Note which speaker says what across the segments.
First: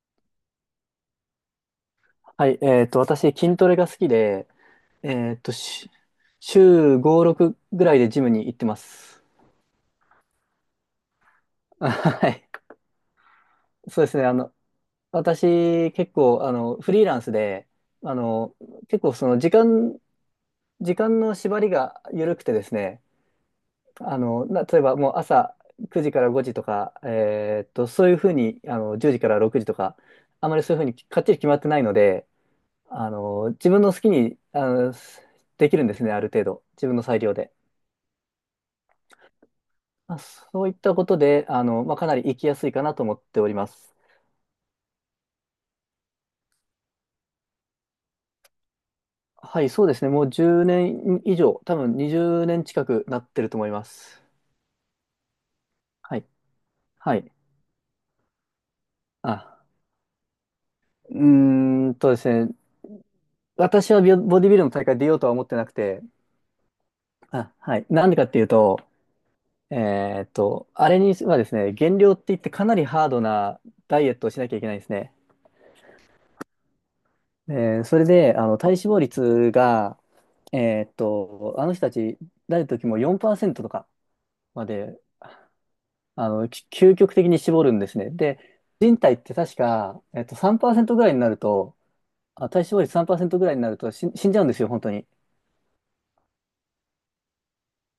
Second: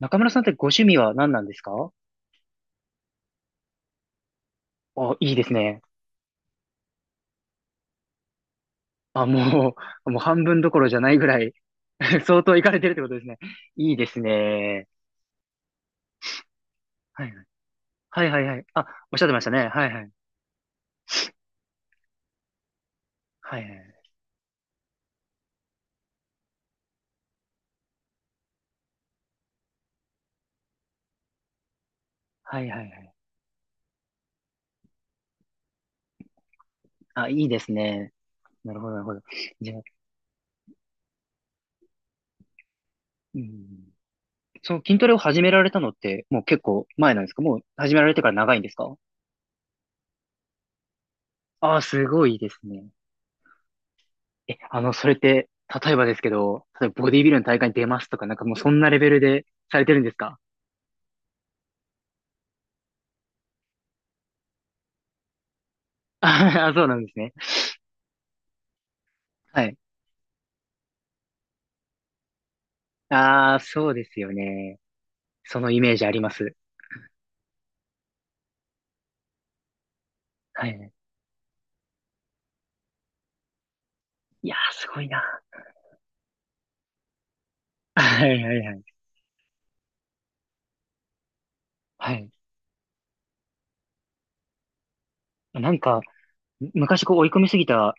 Speaker 1: 中村さんってご趣味は何なんですか？
Speaker 2: はい、私、筋トレが好きで、
Speaker 1: あ、
Speaker 2: え
Speaker 1: いい
Speaker 2: っ
Speaker 1: で
Speaker 2: と、
Speaker 1: すね。
Speaker 2: し週5、6ぐらいでジムに行ってます。
Speaker 1: あ、もう半分どころじゃないぐらい
Speaker 2: あ、 はい。
Speaker 1: 相当行かれてるってことですね。いい
Speaker 2: そ
Speaker 1: で
Speaker 2: うです
Speaker 1: す
Speaker 2: ね。
Speaker 1: ね。
Speaker 2: 私、結構、フリーラン
Speaker 1: は
Speaker 2: ス
Speaker 1: いはい。
Speaker 2: で、あ
Speaker 1: はいはい
Speaker 2: の、
Speaker 1: はい。あ、
Speaker 2: 結構、
Speaker 1: おっしゃっ
Speaker 2: そ
Speaker 1: て
Speaker 2: の、
Speaker 1: ました
Speaker 2: 時
Speaker 1: ね。はい
Speaker 2: 間、
Speaker 1: はい。
Speaker 2: 時間の縛りが緩くてですね、
Speaker 1: はいはい。
Speaker 2: 例えば、もう朝9時から5時とか、そういうふうに、10時から6時とか、あまりそういうふうにかっちり決まってないので、
Speaker 1: はいはいはい。
Speaker 2: 自分の好きに、できるんですね、ある程度。自分の裁
Speaker 1: あ、
Speaker 2: 量
Speaker 1: いい
Speaker 2: で。
Speaker 1: ですね。なるほどなるほど。じゃあ、
Speaker 2: まあ、そういったことで、まあ、かなり行きやすいかなと思っ
Speaker 1: う
Speaker 2: ており
Speaker 1: ん、
Speaker 2: ます。
Speaker 1: その筋トレを始められたのって、もう結構前なんですか？もう始められてから長いんですか？
Speaker 2: はい、そうですね。もう10年以上、
Speaker 1: あ
Speaker 2: 多
Speaker 1: あ、
Speaker 2: 分
Speaker 1: す
Speaker 2: 20
Speaker 1: ごいです
Speaker 2: 年近
Speaker 1: ね。
Speaker 2: くなってると思います。
Speaker 1: え、それって、例えばで
Speaker 2: は
Speaker 1: す
Speaker 2: い。
Speaker 1: けど、例えばボ
Speaker 2: は
Speaker 1: ディビ
Speaker 2: い。
Speaker 1: ルの大会に出ますとか、なんかもうそんなレベルで
Speaker 2: あ、
Speaker 1: されてるんですか？
Speaker 2: うーん、ですね。私はボディビルの大会出ようとは思ってなくて、
Speaker 1: あ、そうなんですね。
Speaker 2: あ、はい。なんでかっていうと、
Speaker 1: はい。
Speaker 2: あれにはですね、減量って言ってかなりハード
Speaker 1: あ
Speaker 2: な
Speaker 1: あ、そう
Speaker 2: ダ
Speaker 1: で
Speaker 2: イエッ
Speaker 1: す
Speaker 2: トを
Speaker 1: よ
Speaker 2: しなきゃいけない
Speaker 1: ね。
Speaker 2: んですね。
Speaker 1: そのイメージあります。
Speaker 2: それで、体脂肪率が、
Speaker 1: はい。
Speaker 2: あの人たち、誰の時も4%とか
Speaker 1: いや
Speaker 2: ま
Speaker 1: ー、す
Speaker 2: で
Speaker 1: ごいな。
Speaker 2: 究極的に絞るんで すね。
Speaker 1: は
Speaker 2: で、
Speaker 1: いはいはい。
Speaker 2: 人体って確か、3%ぐらいになると、
Speaker 1: はい。
Speaker 2: あ、体脂肪率3%ぐらいになると死んじゃうんですよ、本当に。
Speaker 1: なんか、昔こう追い込みすぎた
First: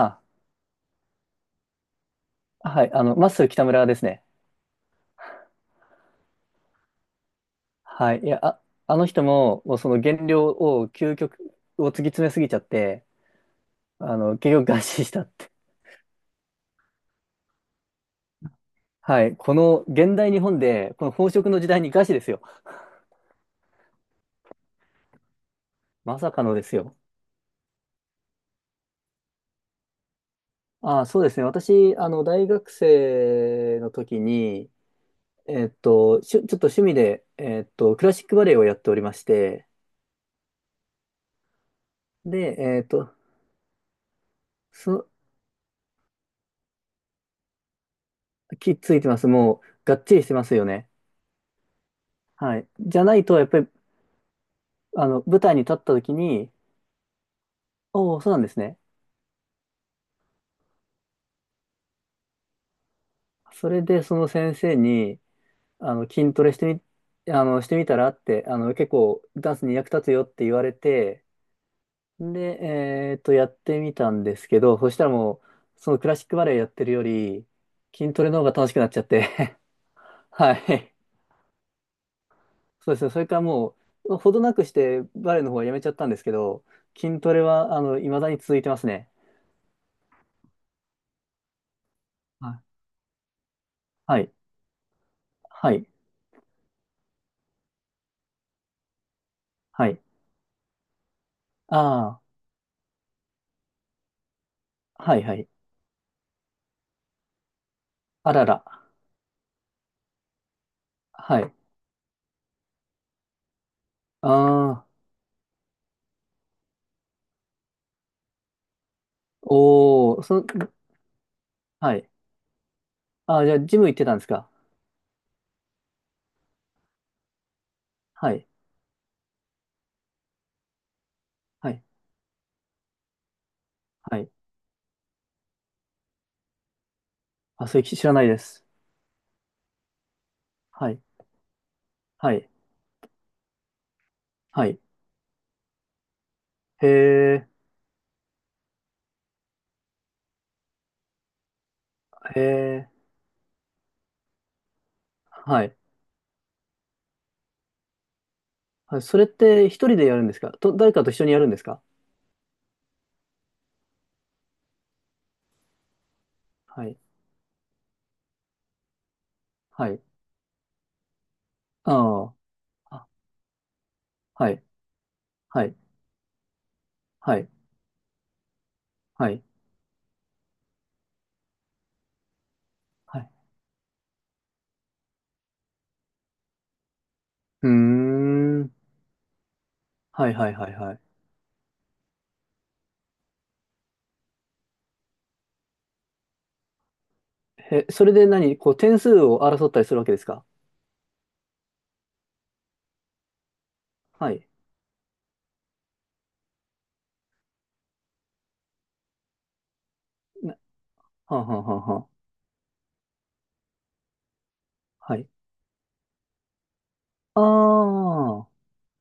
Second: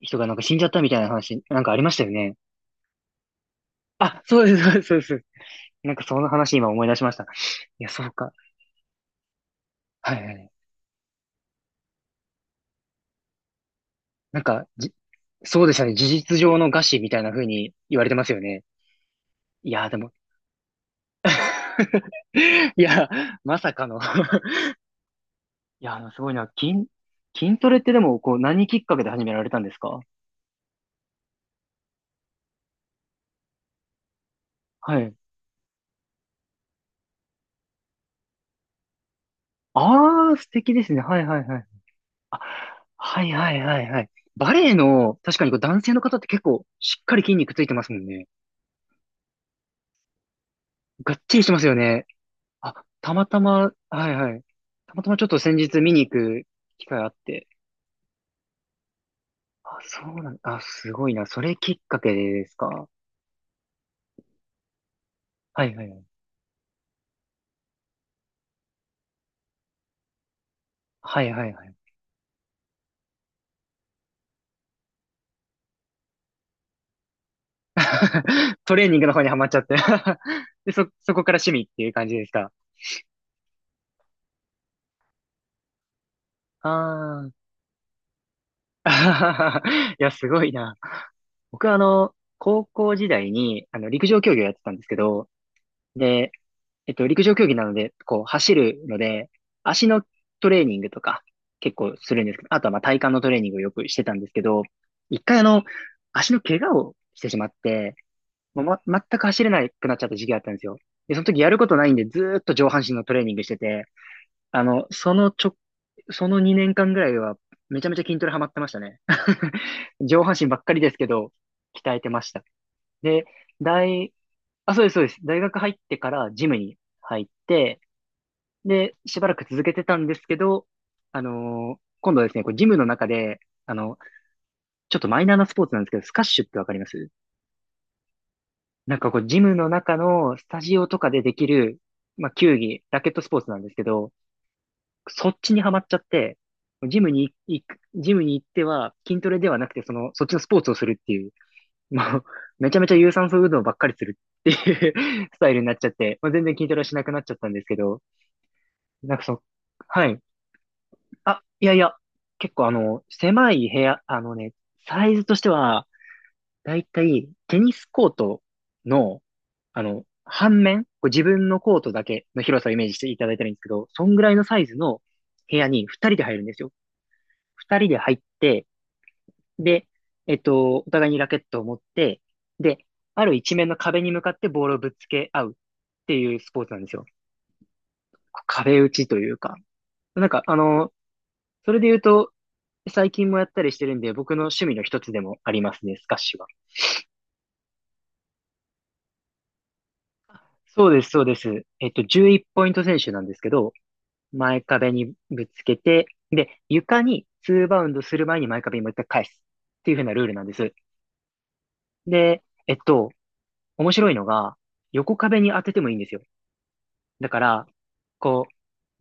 Speaker 1: 人がなんか死んじゃったみたいな話、なんかありましたよね。
Speaker 2: はい、マッスル北村です
Speaker 1: あ、
Speaker 2: ね。
Speaker 1: そうです、そうです、そうです。なんかその話今思い出しました。いや、そう
Speaker 2: はい、
Speaker 1: か。
Speaker 2: あの人も、もうその
Speaker 1: はい
Speaker 2: 減
Speaker 1: は
Speaker 2: 量
Speaker 1: い。
Speaker 2: を、究極を突き詰めすぎちゃって、
Speaker 1: なん
Speaker 2: 結
Speaker 1: か、
Speaker 2: 局餓死したって。
Speaker 1: そうでしたね。事実上の餓死みたいな風に言われてますよね。
Speaker 2: はい、こ
Speaker 1: い
Speaker 2: の
Speaker 1: やー、でも
Speaker 2: 現代日本で、この飽食の時代に餓死です よ。
Speaker 1: いや、まさかの いや、
Speaker 2: ま
Speaker 1: すご
Speaker 2: さ
Speaker 1: い
Speaker 2: か
Speaker 1: な。
Speaker 2: のです
Speaker 1: 筋、
Speaker 2: よ。
Speaker 1: 筋トレってでも、こう、何きっかけで始められたんですか？
Speaker 2: あ、そうですね。私、大学生の時に、
Speaker 1: はい。
Speaker 2: ちょっと趣味で、クラシックバレエをやっておりまして、
Speaker 1: ああ、素敵ですね。はいはいはい。あ、
Speaker 2: で、
Speaker 1: はいはいはいはい。バレエ
Speaker 2: そ、
Speaker 1: の、確かにこう男性の方って結構、しっかり筋肉ついてますもんね。
Speaker 2: きついてます。もう、がっちりしてますよね。
Speaker 1: がっちりしてますよね。
Speaker 2: はい。
Speaker 1: あ、
Speaker 2: じゃ
Speaker 1: た
Speaker 2: ない
Speaker 1: ま
Speaker 2: と、
Speaker 1: た
Speaker 2: やっぱり、
Speaker 1: ま、はいはい。たまたまちょっと
Speaker 2: 舞台
Speaker 1: 先
Speaker 2: に立っ
Speaker 1: 日
Speaker 2: た
Speaker 1: 見に行
Speaker 2: 時
Speaker 1: く
Speaker 2: に、
Speaker 1: 機会あって。
Speaker 2: おお、そうなんですね。
Speaker 1: あ、そうなん、あ、すごいな。それきっかけですか？
Speaker 2: それで、その先生に、
Speaker 1: はいはい
Speaker 2: あ
Speaker 1: はい。
Speaker 2: の、筋トレしてみ、あの、してみたらって、結構、ダンスに役立つよって言われ
Speaker 1: は
Speaker 2: て、
Speaker 1: いはいはい。
Speaker 2: で、やってみたんですけど、そしたらもう、そのクラシックバレエやってるより、筋トレの方が 楽し
Speaker 1: ト
Speaker 2: くな
Speaker 1: レー
Speaker 2: っち
Speaker 1: ニン
Speaker 2: ゃっ
Speaker 1: グの方にはまっち
Speaker 2: て、
Speaker 1: ゃって
Speaker 2: は
Speaker 1: で、そ、
Speaker 2: い。
Speaker 1: そこから趣味っていう感じですか？
Speaker 2: そうですね。それからもう、ほどなくしてバレエの方はやめちゃったんですけど、
Speaker 1: あ
Speaker 2: 筋
Speaker 1: あ。
Speaker 2: トレは、未だに続いてますね。
Speaker 1: いや、すごいな。僕は高
Speaker 2: は
Speaker 1: 校時代に、陸上
Speaker 2: い。
Speaker 1: 競技をやってたんですけど、
Speaker 2: はい。
Speaker 1: で、陸上競技なので、こう、走るので、
Speaker 2: は
Speaker 1: 足
Speaker 2: い。
Speaker 1: のトレーニングとか、結構す
Speaker 2: あ
Speaker 1: るんですけど、あとはまあ体幹のトレーニングをよくしてたんですけど、
Speaker 2: あー。はい。
Speaker 1: 一
Speaker 2: は
Speaker 1: 回
Speaker 2: い。
Speaker 1: 足の怪我をしてしまって、
Speaker 2: あら
Speaker 1: ま
Speaker 2: ら。
Speaker 1: 全く走れなくなっちゃった時期があったんですよ。で、その時
Speaker 2: は
Speaker 1: や
Speaker 2: い。
Speaker 1: ることないんで、ずーっと上半身のトレーニングしてて、
Speaker 2: あ
Speaker 1: あの、
Speaker 2: あ。
Speaker 1: そのちょ、その2年間ぐらいは、めちゃめちゃ筋トレハマってましたね。
Speaker 2: お
Speaker 1: 上
Speaker 2: ー。
Speaker 1: 半
Speaker 2: そ、
Speaker 1: 身ばっかりですけど、鍛
Speaker 2: は
Speaker 1: えて
Speaker 2: い。
Speaker 1: ました。で、
Speaker 2: ああ、じゃあ、ジム行って
Speaker 1: 大、
Speaker 2: たんですか。
Speaker 1: あ、そうです、そうです。大学入ってからジムに入って、
Speaker 2: はい。
Speaker 1: で、しばらく続けてたんですけど、
Speaker 2: はい。
Speaker 1: 今度はですね、こうジムの中で、あの、
Speaker 2: はい。
Speaker 1: ちょっとマイナーなスポーツなんですけど、スカッシュってわかります？
Speaker 2: あ、それ知らないです。
Speaker 1: なんかこう、ジムの中のスタジオ
Speaker 2: は
Speaker 1: と
Speaker 2: い。
Speaker 1: かでできる、まあ、
Speaker 2: はい。
Speaker 1: 球技、ラケットスポーツなんですけど、
Speaker 2: はい。
Speaker 1: そっちにはまっちゃって、
Speaker 2: へ
Speaker 1: ジムに
Speaker 2: え。
Speaker 1: 行く、ジムに行っては筋トレではなくて、その、そっちのスポーツをするっていう、もう、
Speaker 2: へ
Speaker 1: めちゃめ
Speaker 2: え。
Speaker 1: ちゃ有酸素運動ばっかりするっていう スタイル
Speaker 2: は
Speaker 1: にな
Speaker 2: い。
Speaker 1: っちゃって、まあ、全然筋トレはしなくなっちゃったんですけど、
Speaker 2: あ、
Speaker 1: な
Speaker 2: そ
Speaker 1: んか
Speaker 2: れって一人
Speaker 1: は
Speaker 2: でや
Speaker 1: い。
Speaker 2: るんですか、と、誰かと一緒にや
Speaker 1: あ、
Speaker 2: るんです
Speaker 1: いやい
Speaker 2: か？
Speaker 1: や、結構狭い部屋、サイズとしては、だ
Speaker 2: は
Speaker 1: い
Speaker 2: い。
Speaker 1: たいテニスコートの、
Speaker 2: はい。
Speaker 1: 半面、こう自分のコートだけ
Speaker 2: あ
Speaker 1: の広さをイメージ
Speaker 2: あ。
Speaker 1: し
Speaker 2: あ、
Speaker 1: ていただいたらいいんですけど、そんぐらいの
Speaker 2: は
Speaker 1: サ
Speaker 2: い。
Speaker 1: イズの部
Speaker 2: は
Speaker 1: 屋
Speaker 2: い。
Speaker 1: に2人で入るんですよ。
Speaker 2: はい。
Speaker 1: 二人で入って、
Speaker 2: はい。
Speaker 1: で、お互いにラケットを持って、で、
Speaker 2: は
Speaker 1: あ
Speaker 2: い。
Speaker 1: る一面の壁に向かってボールをぶつけ合うっていうスポーツなんですよ。
Speaker 2: うーん。
Speaker 1: 壁打ちというか。な
Speaker 2: は
Speaker 1: ん
Speaker 2: い
Speaker 1: か、
Speaker 2: はいはいはい。
Speaker 1: それで言うと、最近もやったりしてるんで、僕の趣味の一つでもありますね、スカッシュは。
Speaker 2: え、それで何こう点数を争ったりするわけですか？
Speaker 1: そうです、そうです。11ポイント選手なんですけど、
Speaker 2: はい。
Speaker 1: 前壁にぶつけて、で、床に2バウンドする前に前壁にもう一回返すっていう風なルールなんで
Speaker 2: な、
Speaker 1: す。
Speaker 2: はんはんはんはん。
Speaker 1: で、面白いのが、
Speaker 2: は
Speaker 1: 横
Speaker 2: い。
Speaker 1: 壁に当ててもいいんですよ。だか
Speaker 2: あ
Speaker 1: ら、こ
Speaker 2: あ。
Speaker 1: う、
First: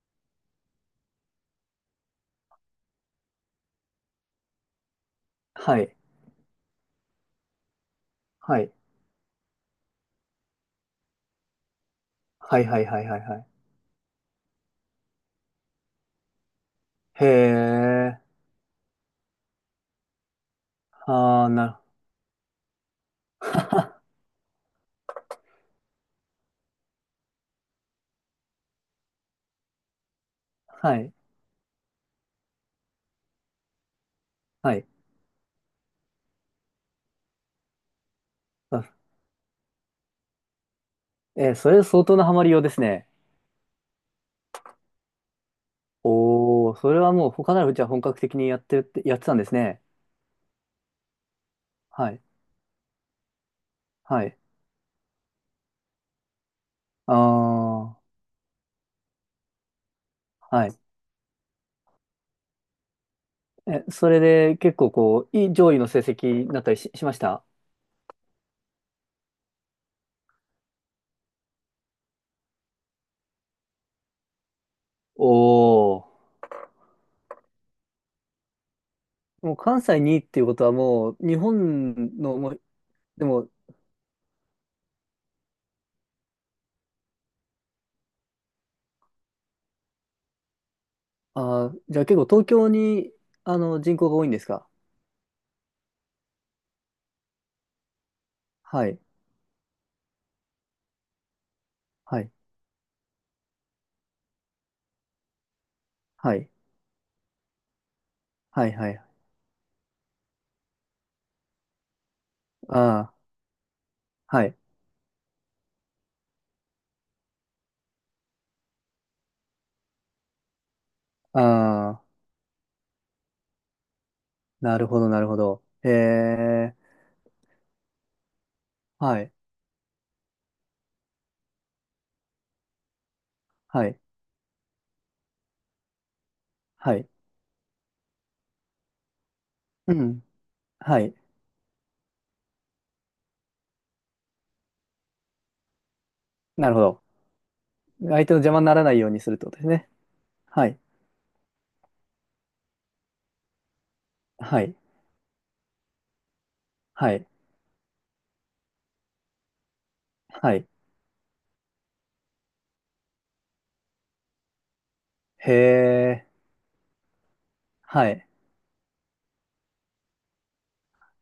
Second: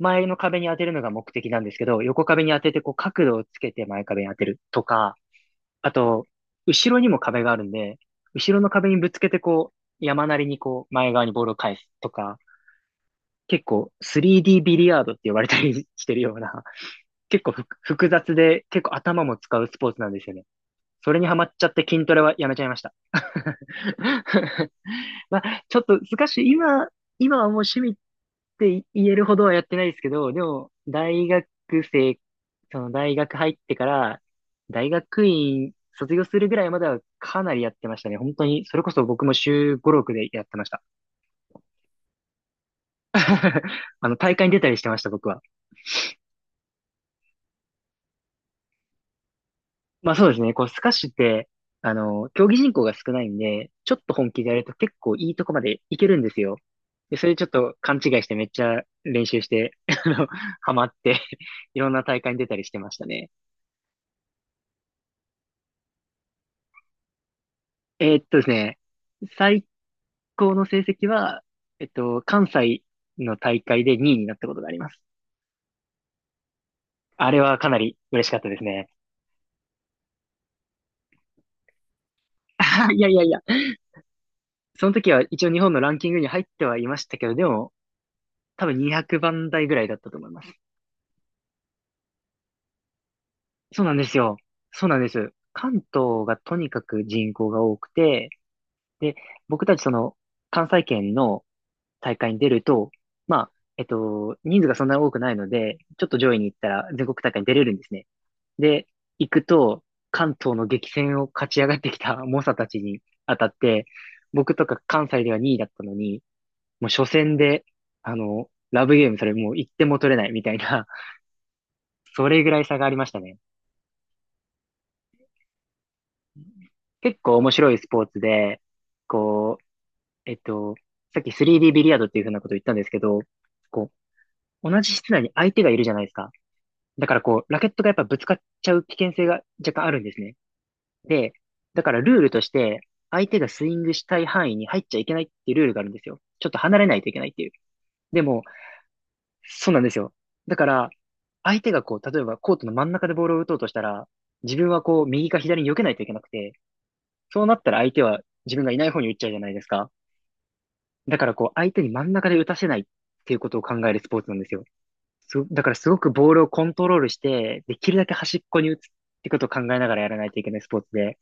Speaker 1: 前の壁に当てるのが目的なんですけど、横壁に当てて、こう、角度をつけて前壁に当てるとか、
Speaker 2: は
Speaker 1: あ
Speaker 2: い。
Speaker 1: と、後ろにも壁があるんで、後
Speaker 2: は
Speaker 1: ろの
Speaker 2: い。
Speaker 1: 壁にぶつけて、こう、山なりにこう、前側にボールを返すとか、
Speaker 2: はいはいはいはいはい。
Speaker 1: 結構 3D ビリヤードって呼ばれたりしてるような、
Speaker 2: へ
Speaker 1: 結構複
Speaker 2: え。
Speaker 1: 雑で、結構頭も使うスポーツなんですよね。それにハ
Speaker 2: あ
Speaker 1: マ
Speaker 2: あ、
Speaker 1: っちゃ
Speaker 2: な
Speaker 1: っ
Speaker 2: る。
Speaker 1: て筋トレはやめちゃいました。まあ、ちょっと難しい。今はもう趣味って言えるほどはやってないですけど、でも、
Speaker 2: はい。
Speaker 1: 大学生、その大学入ってから、
Speaker 2: はい。
Speaker 1: 大学院卒業するぐらいまではかなりやってましたね。本当に、それこそ
Speaker 2: あ、
Speaker 1: 僕も週五六でやってました。
Speaker 2: えー、それ相当なハマりようですね。
Speaker 1: 大会に出たりしてました、僕は。
Speaker 2: おお、それはもう他ならじゃあ本格的にやってるって、やってたんですね。
Speaker 1: まあそうですね。こう、スカッシュって、
Speaker 2: はい。
Speaker 1: 競技人口が少ないんで、ちょっと
Speaker 2: は
Speaker 1: 本
Speaker 2: い。
Speaker 1: 気でやると結構いいとこまでいけるんですよ。
Speaker 2: あ
Speaker 1: で、それちょっと勘違
Speaker 2: あ。
Speaker 1: いしてめっちゃ練習して、あの、
Speaker 2: は
Speaker 1: ハ
Speaker 2: い。
Speaker 1: マって いろんな大会に出たりしてましたね。
Speaker 2: え、それで結構こう、いい上位の成績になったりし、しました？
Speaker 1: ですね、最高の成績は、関西の大会で2位になったことがあります。
Speaker 2: おお
Speaker 1: あれはかなり嬉しかったですね。
Speaker 2: ー。もう関西にいっていうことはもう、日本の、もう、
Speaker 1: いやいや
Speaker 2: で
Speaker 1: いや、
Speaker 2: も、
Speaker 1: その時は一応日本のランキングに入ってはいましたけど、でも多分200番台ぐらいだったと思います。
Speaker 2: あー、じゃあ結構東京に、
Speaker 1: そうなん
Speaker 2: 人
Speaker 1: で
Speaker 2: 口が
Speaker 1: す
Speaker 2: 多いん
Speaker 1: よ。
Speaker 2: ですか？
Speaker 1: そうなんです。関東がとにかく人口が多くて、
Speaker 2: はい。
Speaker 1: で、僕たちその関西圏の大
Speaker 2: はい。
Speaker 1: 会に出ると、まあ、人数がそんなに多くないので、ちょっと上
Speaker 2: は
Speaker 1: 位に
Speaker 2: い。
Speaker 1: 行ったら全国大会に出れるんですね。
Speaker 2: はい。
Speaker 1: で、
Speaker 2: はい。
Speaker 1: 行くと、関東の激戦を勝ち上がってきた猛者たちに
Speaker 2: あ
Speaker 1: 当たって、
Speaker 2: あ、は
Speaker 1: 僕
Speaker 2: い。
Speaker 1: とか関西では2位だったのに、もう初戦で、ラブゲームそれもう1点も取れないみたいな、
Speaker 2: ああ、
Speaker 1: それぐらい差がありましたね。
Speaker 2: なるほど、なるほど。へえ、
Speaker 1: 結構面白いスポーツで、
Speaker 2: はい。
Speaker 1: こう、えっと、さっき 3D ビリヤードっていうふうなことを言ったんですけど、
Speaker 2: は
Speaker 1: こ
Speaker 2: い。
Speaker 1: う、同じ室内に相手がいるじゃないですか。
Speaker 2: は
Speaker 1: だ
Speaker 2: い。
Speaker 1: からこう、ラケットがやっぱぶつかっちゃう危険性が若干あ
Speaker 2: う
Speaker 1: るんです
Speaker 2: ん。
Speaker 1: ね。
Speaker 2: はい。
Speaker 1: で、だからルールとして、相手がスイングしたい範囲に入っちゃいけないっていうルールがあるんですよ。ちょっと
Speaker 2: なる
Speaker 1: 離
Speaker 2: ほ
Speaker 1: れな
Speaker 2: ど。
Speaker 1: いといけないっていう。で
Speaker 2: 相手の
Speaker 1: も、
Speaker 2: 邪魔にならないようにするってことです
Speaker 1: そうなん
Speaker 2: ね。
Speaker 1: ですよ。だか
Speaker 2: はい。
Speaker 1: ら、相手がこう、例えばコートの真ん中でボールを打とうとしたら、自
Speaker 2: は
Speaker 1: 分
Speaker 2: い。
Speaker 1: はこう、右か左に避けないといけなくて、
Speaker 2: はい。
Speaker 1: そうなったら相手は自分がいない方に打っちゃうじゃないですか。
Speaker 2: はい。
Speaker 1: だからこう、相手に真ん中で打たせないっていうことを考えるスポーツなんですよ。
Speaker 2: へ
Speaker 1: だからすごく
Speaker 2: え、
Speaker 1: ボールをコントロールして、できるだ
Speaker 2: は
Speaker 1: け
Speaker 2: い。
Speaker 1: 端っこに打つってことを考えながらやらないといけないスポーツで、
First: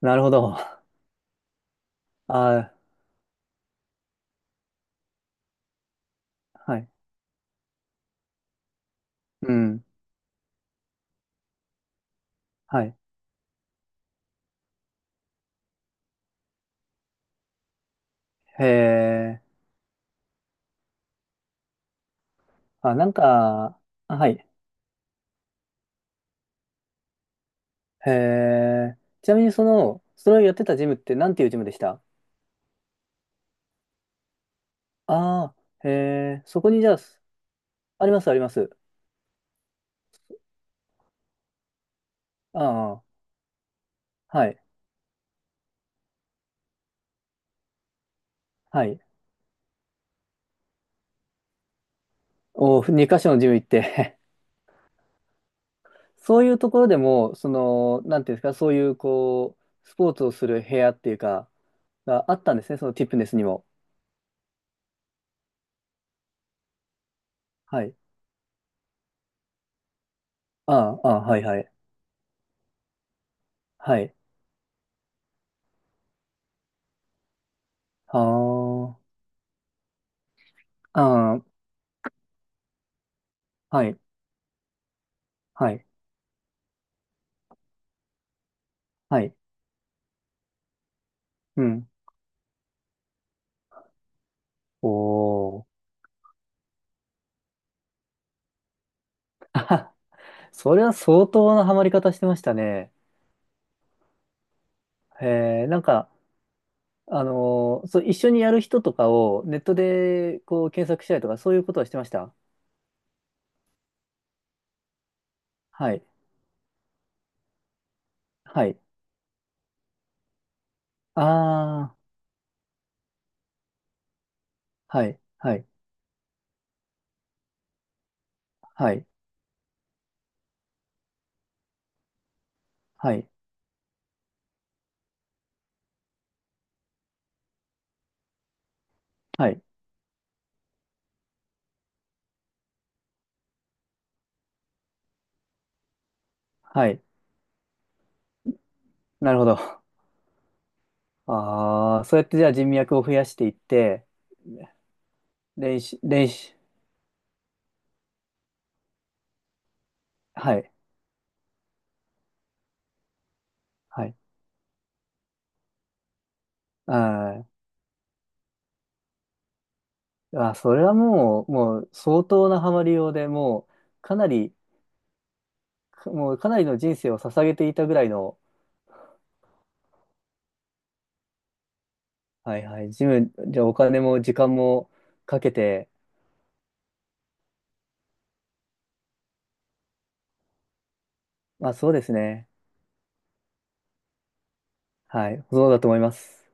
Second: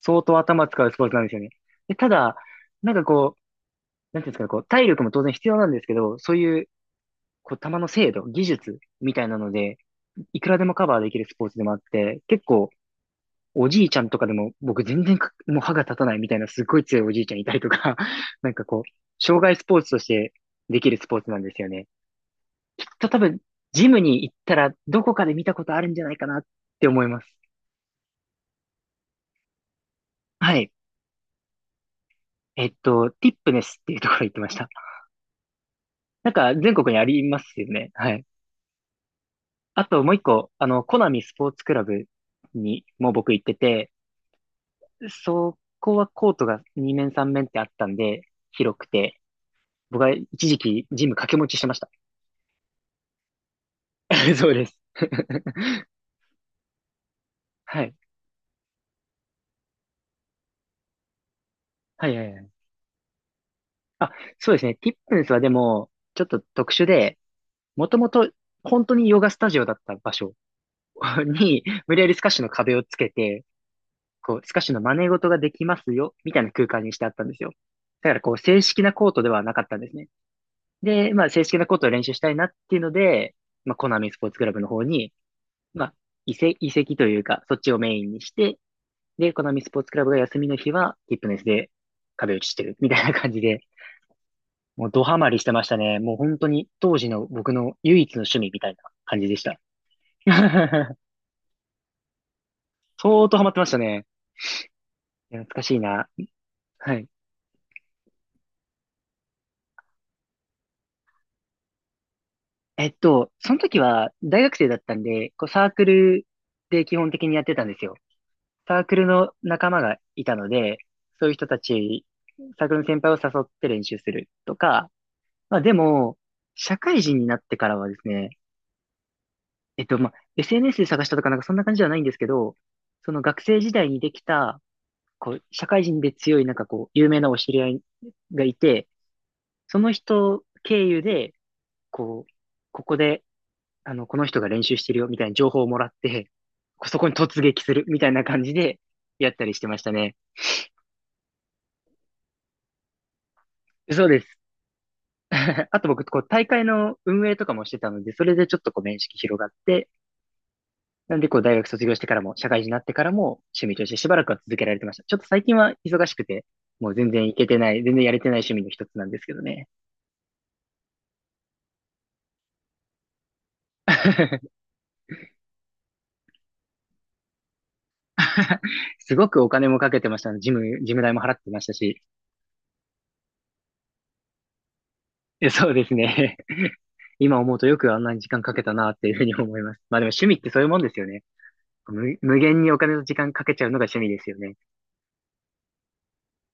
Speaker 2: な
Speaker 1: 相
Speaker 2: るほ
Speaker 1: 当
Speaker 2: ど。
Speaker 1: 頭使うスポーツなんですよね。で、ただ、
Speaker 2: あ、
Speaker 1: なんかこう、なんていうんですかね、こう、体力も当然必要なんですけど、そういう、
Speaker 2: はい。
Speaker 1: こう、球の精度、技術みたいなの
Speaker 2: う
Speaker 1: で、
Speaker 2: ん。
Speaker 1: いくらでもカバーできるスポーツでもあって、結構、
Speaker 2: はい。
Speaker 1: おじいちゃんとかでも、僕全然かもう歯が立たないみたいなすっごい強いおじいちゃんいたりとか、なんか
Speaker 2: へ
Speaker 1: こう、障
Speaker 2: え。
Speaker 1: 害スポーツとしてできるスポーツなんですよね。きっ
Speaker 2: あ、な
Speaker 1: と
Speaker 2: ん
Speaker 1: 多分、
Speaker 2: か、
Speaker 1: ジム
Speaker 2: あ、
Speaker 1: に
Speaker 2: は
Speaker 1: 行っ
Speaker 2: い。
Speaker 1: たらどこかで見たことあるんじゃないかなって思います。
Speaker 2: へえ。ちなみにその、それをやっ
Speaker 1: は
Speaker 2: て
Speaker 1: い。
Speaker 2: たジムってなんていうジムでした？
Speaker 1: ティップネスっていうところ行ってました。
Speaker 2: ああー、へ
Speaker 1: なん
Speaker 2: え。
Speaker 1: か
Speaker 2: そこ
Speaker 1: 全
Speaker 2: にじ
Speaker 1: 国
Speaker 2: ゃ
Speaker 1: に
Speaker 2: あ、
Speaker 1: ありますよね。
Speaker 2: あ
Speaker 1: は
Speaker 2: りま
Speaker 1: い。
Speaker 2: す、あります。
Speaker 1: あともう一個、あの、コナミスポーツクラブに
Speaker 2: あ
Speaker 1: も
Speaker 2: あ、
Speaker 1: 僕行ってて、
Speaker 2: はい。
Speaker 1: そこはコートが2面3面ってあったんで、広
Speaker 2: は
Speaker 1: く
Speaker 2: い。
Speaker 1: て、僕は一時期ジム掛け持ちしてました。
Speaker 2: お、2箇所のジム行って？
Speaker 1: そうです。
Speaker 2: そういうところでも、そ
Speaker 1: はい。
Speaker 2: の、なんていうんですか、そういう、こう、スポーツをする部屋っていうか、
Speaker 1: はいは
Speaker 2: が
Speaker 1: い
Speaker 2: あ
Speaker 1: は
Speaker 2: っ
Speaker 1: い。
Speaker 2: たんですね、そのティップネスにも。
Speaker 1: あ、そうですね。ティップンスはでも、ちょっと特殊で、
Speaker 2: は
Speaker 1: も
Speaker 2: い。
Speaker 1: ともと本当にヨガスタジオだった場所
Speaker 2: ああ、ああ、はい、は
Speaker 1: に、
Speaker 2: い。
Speaker 1: 無理やりスカッシュの壁をつけて、
Speaker 2: はい。
Speaker 1: こう、スカッシュの真似事ができますよ、みたいな空間にしてあったんですよ。だか
Speaker 2: あ
Speaker 1: らこう、正式な
Speaker 2: あ、
Speaker 1: コートではなかったんですね。で、まあ、
Speaker 2: あ
Speaker 1: 正
Speaker 2: あ、
Speaker 1: 式なコートを練習したいなっていうので、まあ、
Speaker 2: は
Speaker 1: コナ
Speaker 2: い。
Speaker 1: ミスポーツクラブの方に、
Speaker 2: は
Speaker 1: ま
Speaker 2: い。
Speaker 1: あ、移籍というか、そっちをメインにして、
Speaker 2: は
Speaker 1: で、
Speaker 2: い。
Speaker 1: このみスポーツクラブが休みの日は、ティップネス
Speaker 2: う
Speaker 1: で
Speaker 2: ん。
Speaker 1: 壁打ちしてる、みたいな感じで、もうドハマりして
Speaker 2: お
Speaker 1: ま
Speaker 2: ー。
Speaker 1: したね。もう本当に当時の僕の唯一の趣味みたいな感じでした。
Speaker 2: あはは。それは 相当なハマり方してましたね。
Speaker 1: 相当ハマってましたね。いや懐か
Speaker 2: えー、
Speaker 1: し
Speaker 2: な
Speaker 1: い
Speaker 2: ん
Speaker 1: な。
Speaker 2: か、
Speaker 1: はい。
Speaker 2: あのーそう、一緒にやる人とかをネットでこう検索したりとか、そういうことはしてました？
Speaker 1: その時は大学生だったんで、こうサーク
Speaker 2: はい。
Speaker 1: ルで基本的にやってたんですよ。
Speaker 2: は
Speaker 1: サ
Speaker 2: い。
Speaker 1: ークルの仲間がいたので、そういう人た
Speaker 2: ああ、
Speaker 1: ち、サークルの先輩を誘って練習するとか、
Speaker 2: はい。は
Speaker 1: まあ
Speaker 2: い。
Speaker 1: でも、社会人になってからはですね、
Speaker 2: はい。
Speaker 1: まあ、SNS で探したとかなんかそんな感じではないんですけど、そ
Speaker 2: は
Speaker 1: の
Speaker 2: い。
Speaker 1: 学生時代にできた、こう、社会人で強いなんかこう、有名なお知り合いがいて、
Speaker 2: はい。
Speaker 1: その人経由で、こう、ここで、あの、この人が練習してるよみたいな情報をもらって、こ
Speaker 2: は
Speaker 1: うそ
Speaker 2: い。
Speaker 1: こに突撃するみたいな感じでや
Speaker 2: な
Speaker 1: っ
Speaker 2: るほ
Speaker 1: たりしてまし
Speaker 2: ど。
Speaker 1: たね。
Speaker 2: ああ、そうやってじゃあ人脈を増やしていっ
Speaker 1: そ
Speaker 2: て、
Speaker 1: うです。あ
Speaker 2: 練
Speaker 1: と
Speaker 2: 習、
Speaker 1: 僕、こう、
Speaker 2: 練
Speaker 1: 大
Speaker 2: 習、
Speaker 1: 会の運営とかもしてたので、それでちょっとこう、面識広がって、
Speaker 2: はい。
Speaker 1: なんで、こう、大学卒業してからも、社会人になってからも、趣味として
Speaker 2: は
Speaker 1: しば
Speaker 2: い。
Speaker 1: らくは続けられてました。ちょっと最近は忙しくて、もう全然行
Speaker 2: あー。
Speaker 1: けてない、全然やれてない趣味の一つなんですけどね。
Speaker 2: あー、それはもう、もう相当なハマりようで、もう、かなり、か、もうかなりの人生を捧げていたぐらいの、
Speaker 1: すごくお金もかけてました。ジム代も払ってましたし。
Speaker 2: はいはい、ジム、じゃあお金も時間もか
Speaker 1: え
Speaker 2: け
Speaker 1: そうで
Speaker 2: て、
Speaker 1: すね。今思うとよくあんなに時間かけたなっていうふうに思います。まあでも趣味ってそういうもんですよね。
Speaker 2: まあそうです
Speaker 1: 無、無
Speaker 2: ね。
Speaker 1: 限にお金と時間かけちゃうのが趣味ですよね。
Speaker 2: はい、そうだと思います。